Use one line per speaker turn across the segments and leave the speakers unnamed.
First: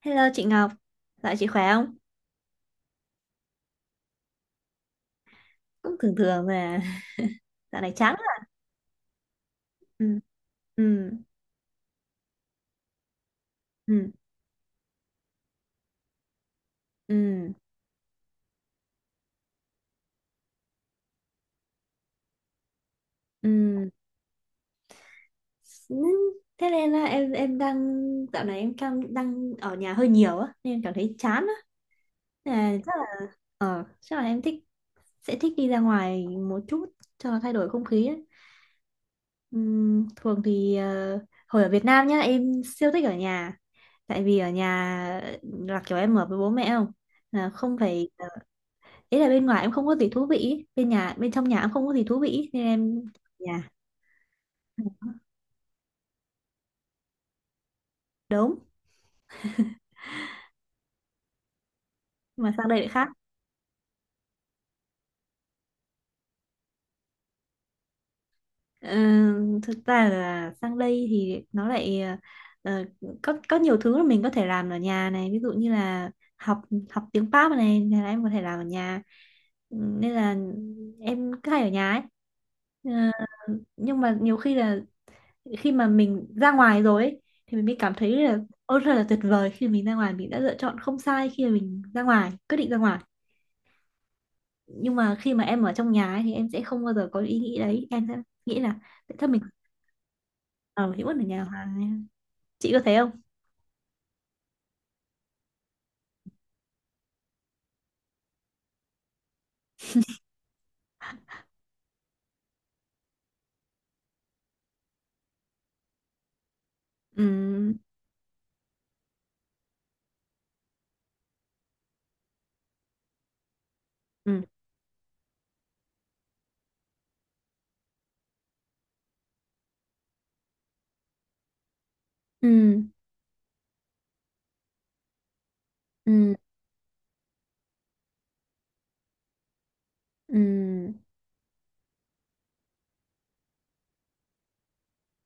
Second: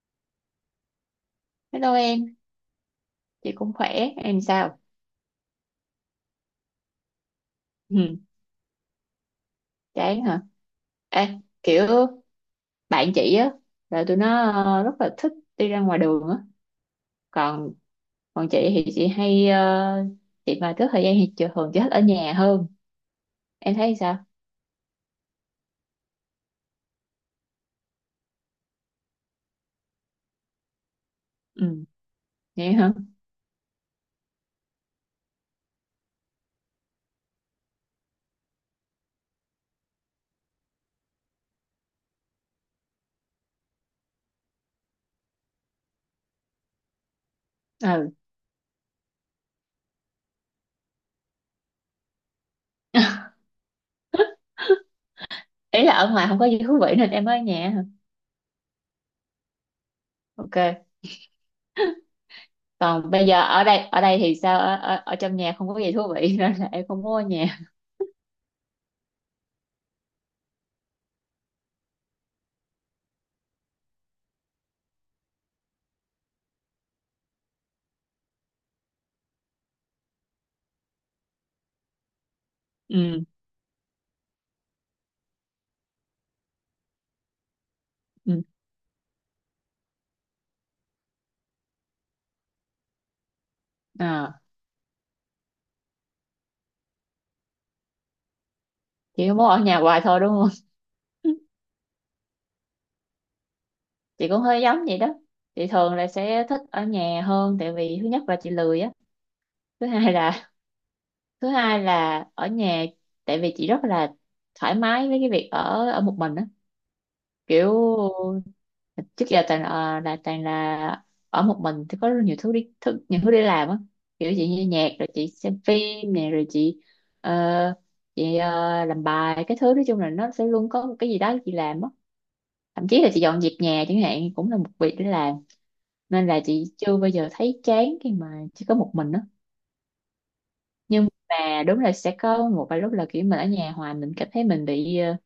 Hello chị Ngọc, dạo chị khỏe không?
Hello em, chị cũng khỏe, em sao?
Cũng thường thường mà, dạo này chán
Ừ,
lắm. Ừ,
chán hả?
ừ,
Ê, kiểu bạn chị á, là
ừ,
tụi nó rất là thích đi ra ngoài đường á.
ừ,
Còn còn chị thì chị hay, chị mà có thời gian thì chị thường thích ở nhà hơn. Em
ừ.
thấy sao?
Ừ, thế nên là em đang dạo này em đang đang ở nhà hơi nhiều á, nên em cảm thấy chán á.
Ừ,
Nên
vậy
là chắc
hả?
là ờ, chắc là em thích sẽ thích đi ra ngoài một chút cho thay đổi không khí á. Thường thì hồi ở Việt Nam nhá em siêu thích ở nhà, tại vì ở nhà là kiểu em ở với bố mẹ không, là không phải,
Ừ.
ý là bên ngoài em không có gì thú vị ý. Bên nhà, bên trong nhà em không có gì thú vị ý, nên em nhà
Ý là ở ngoài không có gì thú vị nên em ở nhà hả?
đúng,
Ok.
nhưng mà sang đây lại khác.
Còn bây giờ ở đây thì sao? Ở trong nhà không có gì thú vị nên là em không muốn ở nhà.
Ờ, Thực ra là sang đây thì nó lại ờ, có nhiều thứ mà mình có thể làm ở nhà này, ví dụ như là học học tiếng Pháp này là em có thể làm ở nhà. Ừ, nên là em cứ hay ở nhà ấy. Ờ,
Ừ,
nhưng mà nhiều khi là khi mà mình ra ngoài rồi ấy, thì mình mới cảm thấy là
ừ.
ôi thật là tuyệt vời khi mình ra ngoài, mình đã lựa chọn không sai khi mà mình ra ngoài quyết định ra ngoài,
À,
nhưng mà khi mà em ở trong nhà ấy, thì em sẽ không bao giờ có ý nghĩ đấy, em sẽ nghĩ là tại sao
chị không
mình
muốn ở nhà hoài thôi đúng không?
ở nhà hoài, chị có thấy không?
Chị cũng hơi giống vậy đó, chị thường là sẽ thích ở nhà hơn tại vì thứ nhất là chị lười á, thứ hai là thứ hai là ở nhà, tại vì chị rất là thoải mái với cái việc ở ở một mình á.
Ừ,
Kiểu trước giờ toàn là ở một mình thì có rất nhiều thứ để làm á. Kiểu
ừ,
chị nghe nhạc rồi chị xem phim nè rồi ờ, chị làm bài cái thứ, nói chung là nó sẽ luôn có một cái gì đó chị làm á.
ừ,
Thậm chí là chị dọn dẹp nhà chẳng hạn cũng là một việc để làm, nên
ừ,
là chị chưa bao giờ thấy chán khi mà chỉ có một mình đó.
ừ.
Nhưng mà đúng là sẽ có một vài lúc là kiểu mình ở nhà hoài mình cảm thấy mình bị ờ,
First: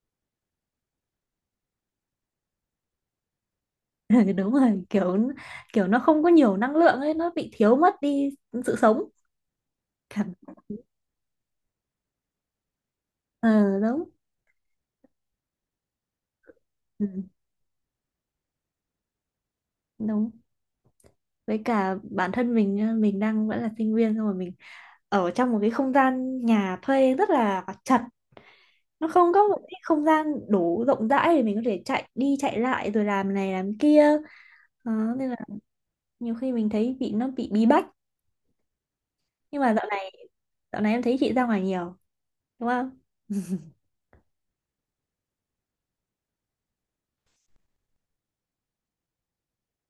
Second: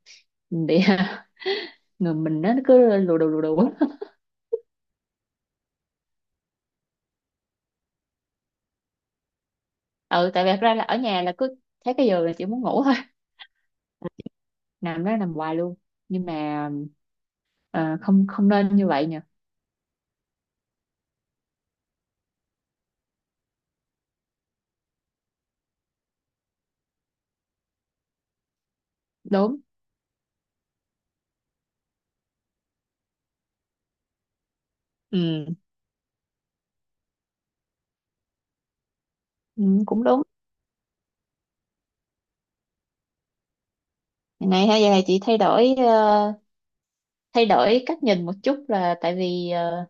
mình bị người mình nó cứ lù đù á.
Đúng rồi, kiểu kiểu nó không có nhiều năng lượng ấy, nó bị thiếu mất đi sự sống.
Ừ,
Cảm
tại vì thật ra là ở nhà là cứ thấy cái giường là chị muốn ngủ thôi,
ờ Đúng.
nằm đó nằm hoài luôn. Nhưng mà
Ừ,
ờ, không không nên như vậy nhỉ.
đúng, với cả bản thân mình nhá, mình đang vẫn là sinh viên, xong rồi mình ở trong một cái không gian nhà thuê rất là chật, nó không có
Đúng.
một cái không gian đủ rộng rãi để mình có thể chạy đi chạy lại rồi làm này làm kia, đó, nên là
Ừ,
nhiều khi mình thấy bị, nó bị bí bách. Nhưng
ừ
mà dạo
cũng
này
đúng.
dạo này em thấy chị ra ngoài nhiều, đúng không?
Ngày nay ha, giờ này chị thay đổi cách nhìn một chút, là tại vì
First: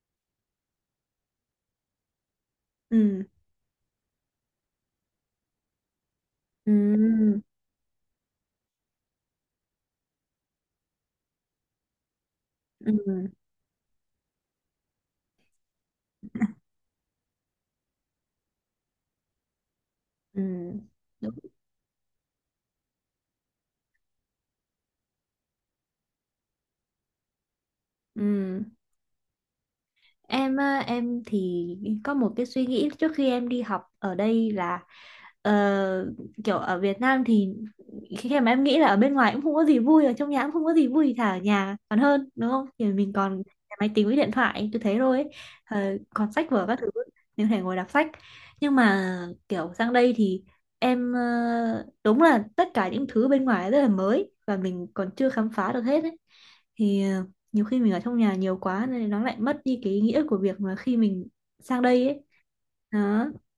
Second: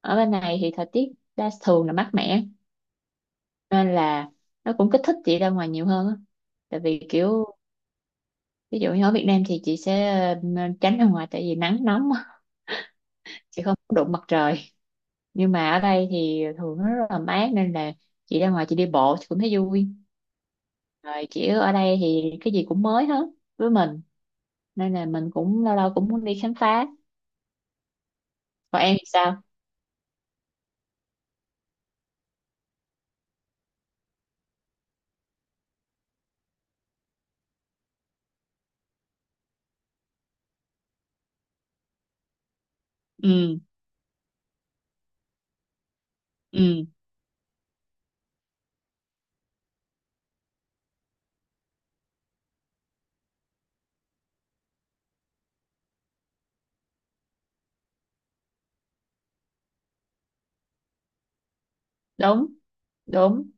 ở bên này thì thời tiết đa thường là mát mẻ
Ừ,
nên là nó cũng kích thích chị ra ngoài nhiều hơn á. Tại vì
ừ,
kiểu ví dụ như ở Việt Nam thì chị sẽ tránh ra ngoài tại vì nắng nóng á,
ừ, ừ,
chị không có đụng mặt trời. Nhưng mà ở đây thì thường nó rất là mát nên là chị ra ngoài chị đi bộ chị cũng thấy vui,
ừ,
rồi
đúng.
kiểu ở đây thì cái gì cũng mới hết với mình, nên là mình cũng lâu lâu cũng muốn đi khám phá.
Ừ.
Còn em thì sao?
Em á, em thì có một cái suy nghĩ trước khi em đi học ở đây là ờ, kiểu ở Việt Nam thì khi mà em nghĩ là ở bên ngoài cũng không có gì vui, ở trong nhà cũng không có gì vui, thì thà ở nhà còn hơn đúng không, thì mình còn
Ừ,
máy tính với điện thoại tôi thấy rồi ấy. Còn sách vở các
ừ,
thứ mình có thể ngồi đọc sách. Nhưng mà kiểu sang đây thì em, đúng là tất cả những thứ bên ngoài rất là mới và mình còn chưa khám phá được hết ấy, thì nhiều khi mình ở trong nhà nhiều quá nên nó lại mất đi cái ý nghĩa của việc mà khi mình sang đây ấy,
đúng,
đó,
đúng.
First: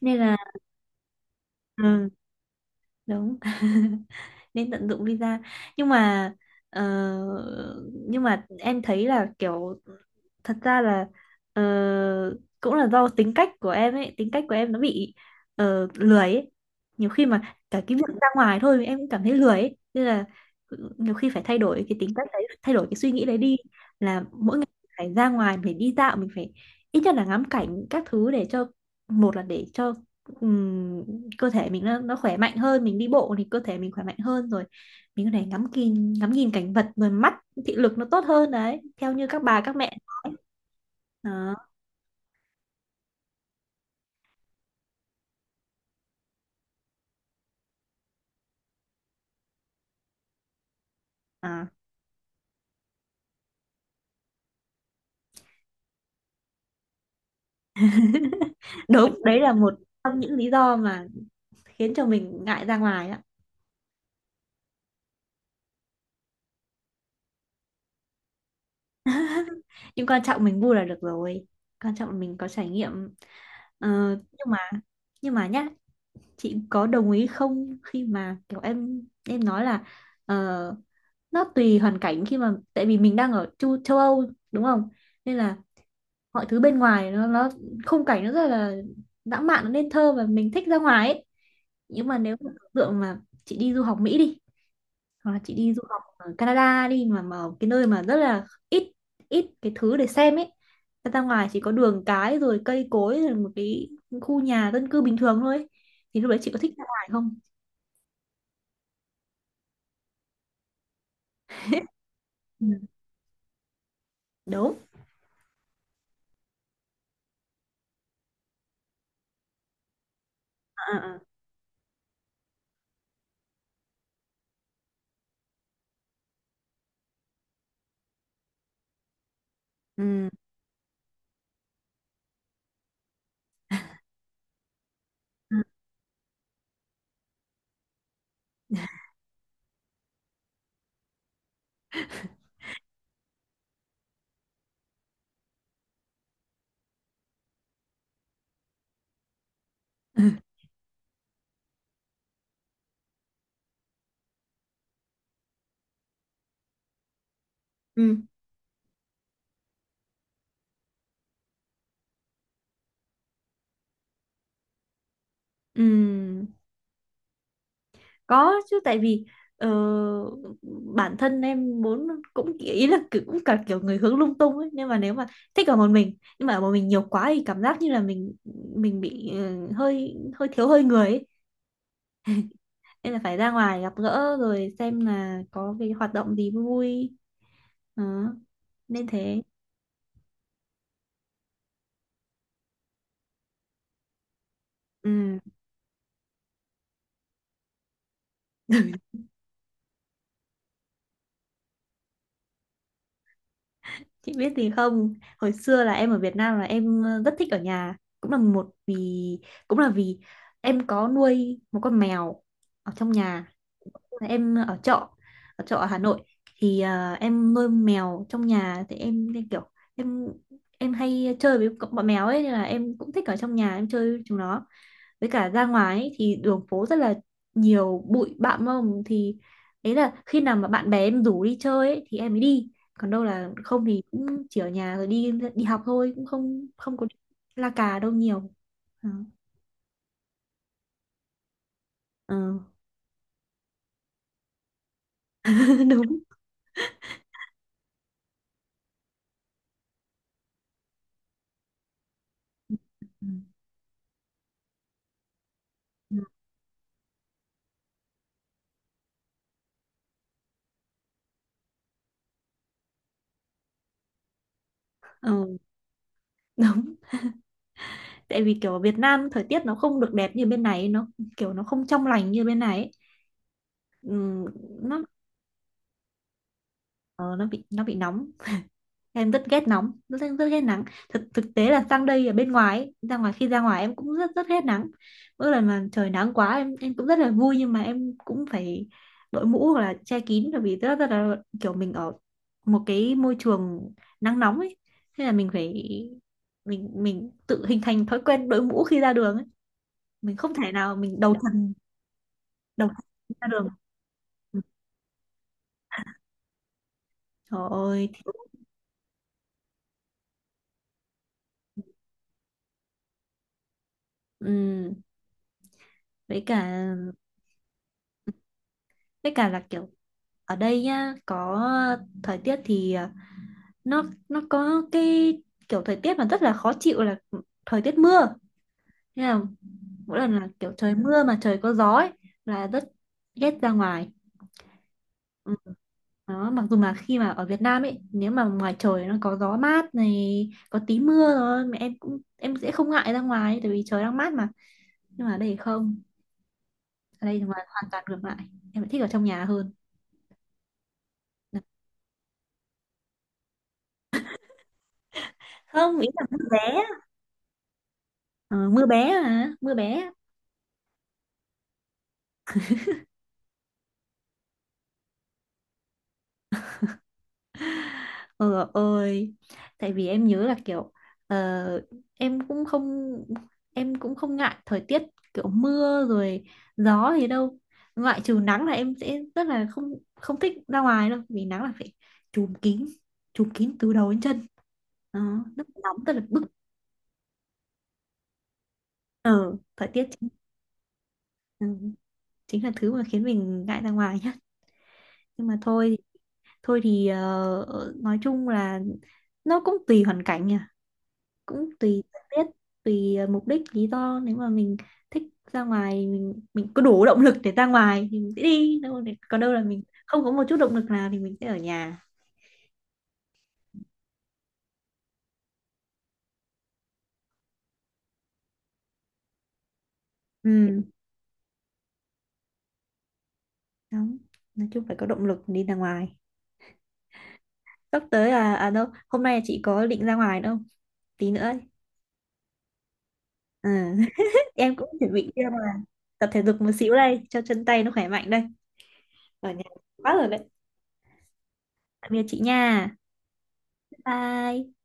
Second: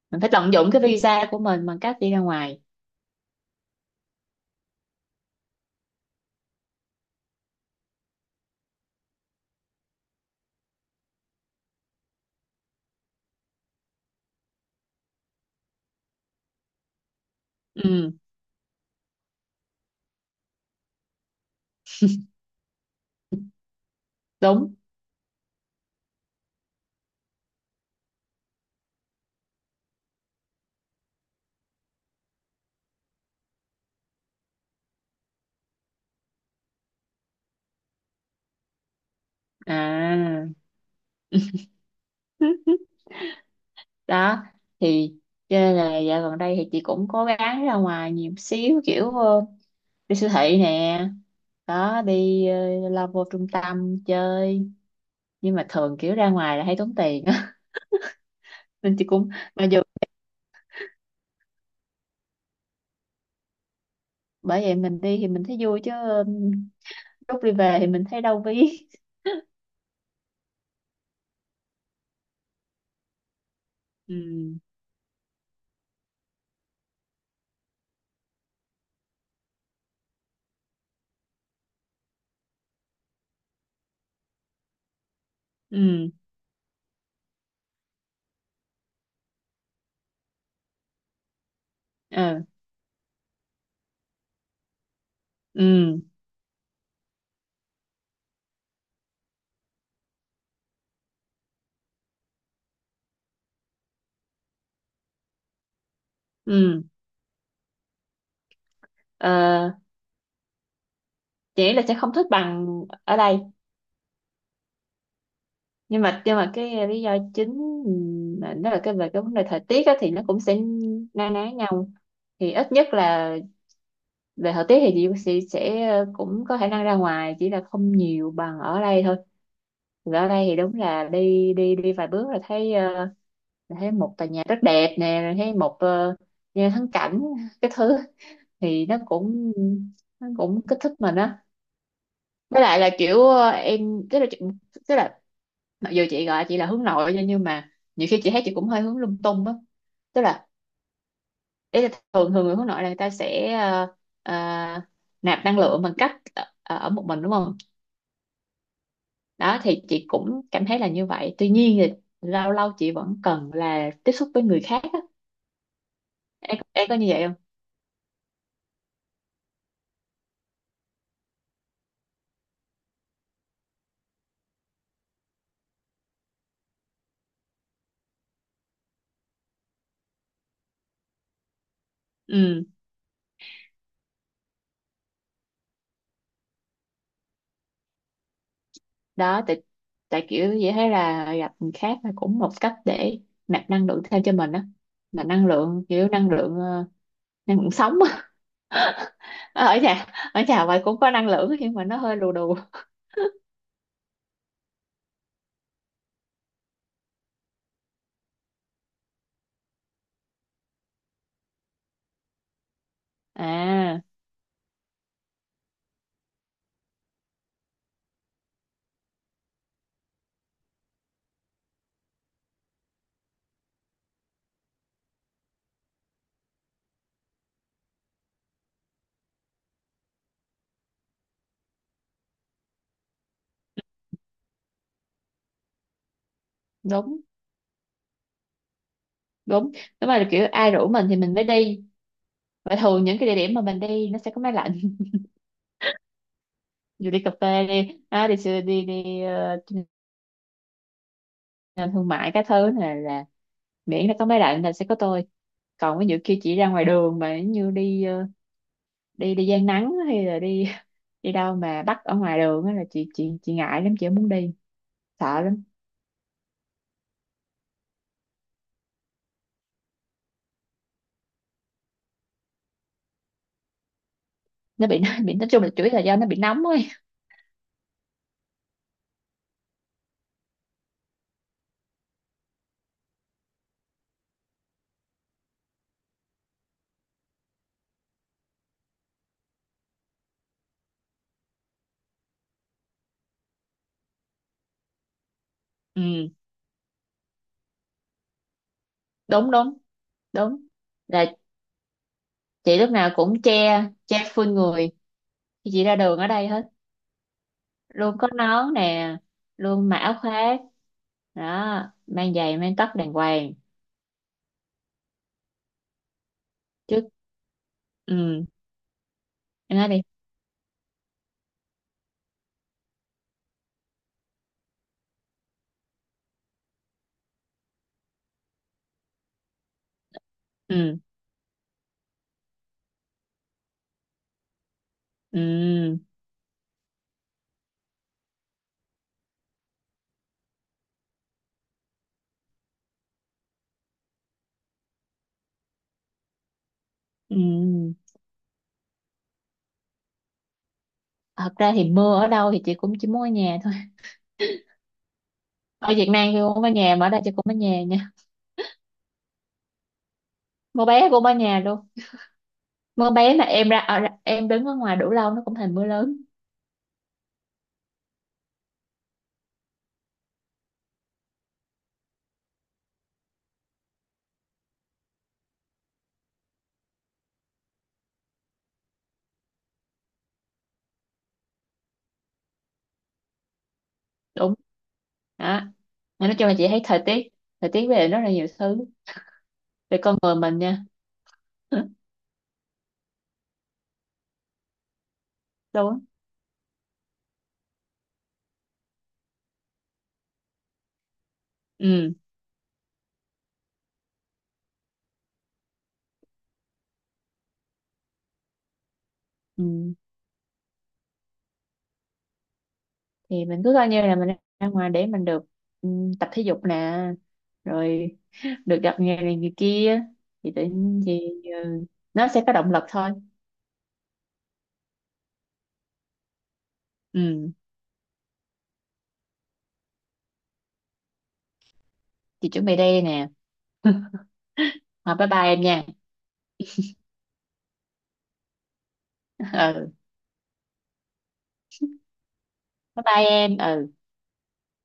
nên
Mình phải
là
tận dụng cái visa của mình bằng cách
ừ,
đi ra ngoài.
đúng. Nên tận dụng visa. Nhưng mà ờ, nhưng mà em thấy là kiểu thật ra là ờ, cũng là do tính cách của em ấy, tính cách của em nó bị lười ấy. Nhiều khi mà cả cái
Ừ,
việc ra ngoài thôi em cũng cảm thấy lười ấy, nên là nhiều khi phải thay đổi cái tính cách đấy, thay đổi cái suy nghĩ đấy đi, là mỗi ngày
đúng
phải ra ngoài, phải đi dạo, mình phải ít nhất là ngắm cảnh các thứ để cho, một là để cho, ừm, cơ thể mình nó khỏe mạnh hơn, mình đi bộ thì cơ thể mình khỏe mạnh hơn rồi, mình có thể ngắm nhìn cảnh vật rồi mắt, thị lực nó tốt hơn đấy, theo như các bà các mẹ nói
à.
đó.
Đó thì cho nên là dạo gần đây thì chị cũng cố gắng ra ngoài nhiều xíu, kiểu đi siêu thị nè,
À,
đó đi lao vô trung tâm chơi, nhưng mà thường kiểu ra ngoài là hay tốn tiền á. Nên chị
đúng,
cũng
đấy là
mà
một
dù.
trong những lý do mà khiến cho mình ngại ra ngoài đó.
Bởi vậy mình đi thì mình thấy vui chứ, lúc đi về thì mình thấy đau ví.
Nhưng quan trọng mình vui là được rồi, quan trọng là mình có trải nghiệm. Ờ, nhưng mà
Ừ,
nhưng mà nhá, chị có đồng ý không khi mà kiểu em nói là ờ, nó tùy hoàn cảnh, khi mà tại vì mình đang ở châu Âu, đúng không, nên là
ừ,
mọi thứ bên ngoài nó khung cảnh nó rất là lãng mạn, nó nên thơ và mình thích ra ngoài ấy. Nhưng mà nếu
ờ,
mà tưởng tượng mà chị đi du học Mỹ đi, hoặc là chị đi du
ừ,
học ở Canada đi, mà ở cái nơi mà rất là ít ít cái thứ để xem ấy, ra ra ngoài chỉ có đường cái rồi cây cối rồi một cái khu nhà dân cư bình thường thôi ấy, thì lúc đấy chị có thích
ừ.
ra ngoài không?
Ờ, chị nghĩ là sẽ không thích
Ừ,
bằng ở đây,
đúng.
nhưng mà cái lý do chính, ừ, mà nó là cái về cái vấn đề thời tiết á, thì nó cũng sẽ
À, à, à.
na ná nhau, thì ít nhất là về thời tiết thì chị sẽ cũng có khả năng ra ngoài, chỉ là không nhiều bằng ở đây thôi. Vì ở
Ừ.
đây thì đúng là đi đi đi vài bước là thấy là thấy một tòa nhà rất đẹp nè, rồi thấy
Ừ.
một nhà thắng cảnh cái thứ, thì nó cũng kích thích mình á. Với lại là kiểu em tức là mặc dù chị gọi chị là hướng nội nha, nhưng mà nhiều khi chị thấy chị cũng hơi hướng lung tung á. Tức là ý là thường thường người hướng nội là người ta sẽ ờ, nạp năng lượng bằng cách ở một mình đúng không.
Ừ.
Đó thì chị cũng cảm thấy là như vậy, tuy nhiên thì lâu lâu chị vẫn cần là tiếp xúc với người khác á.
Ừ.
Em có như vậy không?
Có chứ, tại vì ờ, bản thân em muốn cũng ý là kiểu- cũng cả kiểu người hướng lung tung ấy, nhưng mà nếu mà thích ở một mình nhưng mà ở một mình nhiều quá thì cảm giác như là mình bị hơi hơi thiếu hơi người ấy.
Ừ,
Nên là phải ra ngoài gặp gỡ rồi xem là có cái hoạt động gì vui vui, đó, nên
đó
thế.
tại, kiểu chị thấy là gặp người khác là cũng một cách để nạp năng lượng thêm cho mình á, là
Ừ.
năng lượng kiểu năng lượng, năng lượng sống. Ờ, ở nhà vậy cũng có năng lượng nhưng mà nó hơi lù đù.
Chị biết gì không, hồi xưa là em ở Việt Nam là em rất thích ở nhà, cũng là vì em có nuôi một con mèo ở trong nhà,
À,
em ở trọ, ở Hà Nội, thì em nuôi mèo trong nhà thì em nên kiểu em hay chơi với bọn mèo ấy, nên là em cũng thích ở trong nhà em chơi với chúng nó. Với cả ra ngoài ấy, thì đường phố rất là nhiều bụi bặm mông, thì đấy là khi nào mà bạn bè em rủ đi chơi ấy, thì em mới đi, còn đâu là không thì cũng chỉ ở nhà rồi đi đi học thôi, cũng không không có
đúng,
la cà đâu nhiều. Ờ.
đúng. Đúng là kiểu ai rủ mình thì mình mới đi,
Ờ.
và thường những cái địa điểm mà mình đi nó sẽ có máy lạnh.
Đúng.
Dù đi cà phê đi à, đi đi nhà thương mại cái thứ này là,
Ừ.
miễn nó có máy lạnh là sẽ có tôi. Còn ví
Ừ.
dụ kia chỉ ra ngoài đường mà như đi đi đi gian nắng hay là đi đi đâu mà bắt ở ngoài đường á là chị ngại lắm, chị không muốn đi,
Ờ,
sợ lắm.
đúng, tại vì kiểu ở Việt Nam thời tiết nó không được đẹp như bên này, nó kiểu nó không trong lành như bên này ấy. Ừm,
Nó bị
nó
nó bị nói chung là chủ yếu là do nó bị nóng ấy.
ờ, nó bị nóng, em rất ghét nóng, rất rất ghét nắng. Thực thực tế là sang đây ở bên ngoài ấy, ra ngoài khi ra ngoài em cũng rất rất ghét nắng, mỗi lần mà trời nắng quá em cũng rất là vui nhưng mà em cũng phải đội mũ hoặc là che kín, bởi vì rất rất là kiểu mình ở một cái môi trường nắng nóng ấy, thế là mình phải,
Ừ,
mình tự hình thành thói quen đội mũ khi ra đường ấy,
đúng, đúng.
mình không
Đúng
thể nào mình
là
đầu tuần
chị
độc
lúc nào cũng
ra đường.
che, full
Ừ.
người khi chị ra đường ở đây hết,
Trời ơi.
luôn
Thì-
có nón nè, luôn mặc áo khoác, đó mang giày mang tất đàng hoàng.
ừm, với cả
Trước. Ừ,
với cả là
em nói
kiểu
đi.
ở đây nhá, có thời tiết thì nó nó có cái kiểu thời tiết mà rất là khó chịu là thời tiết mưa. Thế là mỗi lần là kiểu trời
Ừ,
mưa mà trời có gió ấy, là rất ghét ra ngoài. Ừ.
ừ,
Đó, mặc dù là khi mà ở Việt Nam ấy, nếu mà ngoài trời nó có gió mát này, có tí mưa rồi, mà em cũng em sẽ không ngại ra ngoài, tại vì trời đang mát mà. Nhưng mà ở đây thì không, ở
ừ.
đây ngoài hoàn toàn ngược lại, em lại thích ở trong nhà hơn.
Thật ra thì mưa ở đâu thì chị cũng chỉ muốn ở nhà thôi, ở
Không, ý
Việt
là
Nam thì
mưa
cũng ở
bé.
nhà mà ở đây chị cũng ở nhà nha,
Ờ, mưa bé, à, mưa bé.
mưa bé cũng ở nhà luôn. Mưa bé mà em đứng ở ngoài đủ lâu nó cũng thành mưa lớn.
Ờ ơi Tại vì em nhớ là kiểu ờ, em cũng không em cũng không ngại thời tiết kiểu mưa rồi gió gì đâu, ngoại trừ nắng là em sẽ rất là không không thích ra ngoài đâu, vì nắng là phải trùm kín, trùm kín từ đầu đến chân,
Đúng,
đó
đó.
rất là nóng, rất là
Mà nói
bức.
chung là chị thấy thời tiết, về rất là nhiều thứ,
Ờ Thời
về
tiết
con
chính,
người mình nha.
ừ, chính là thứ mà khiến mình ngại ra ngoài nhá. Nhưng mà thôi,
Đúng.
thôi thì nói chung là nó cũng tùy hoàn cảnh nhỉ, cũng tùy
Ừ,
thời tiết, tùy mục đích lý do, nếu mà mình thích ra ngoài mình có đủ động lực để ra ngoài thì mình sẽ đi đâu để- còn đâu là mình
ừ.
không có một chút động lực nào thì mình sẽ ở nhà.
Thì mình cứ coi như là mình ra ngoài để mình được, ừ, tập thể dục nè, rồi được gặp người này người kia, thì tự
Ừ,
nhiên thì, ừ, nó sẽ có động lực thôi.
đúng, nói chung phải có động lực đi ra ngoài.
Ừ.
Sắp tới là, đâu hôm nay chị có định ra ngoài đâu, tí nữa ấy.
Chị chuẩn bị đây nè.
Ừ. Em cũng chuẩn
Rồi, bye
bị
bye
đi ra
em
ngoài
nha.
tập thể dục một xíu đây cho chân tay nó khỏe mạnh đây, ở nhà
Ừ.
quá rồi đấy. Tạm biệt chị nha.
Bye bye em, ừ.
Bye.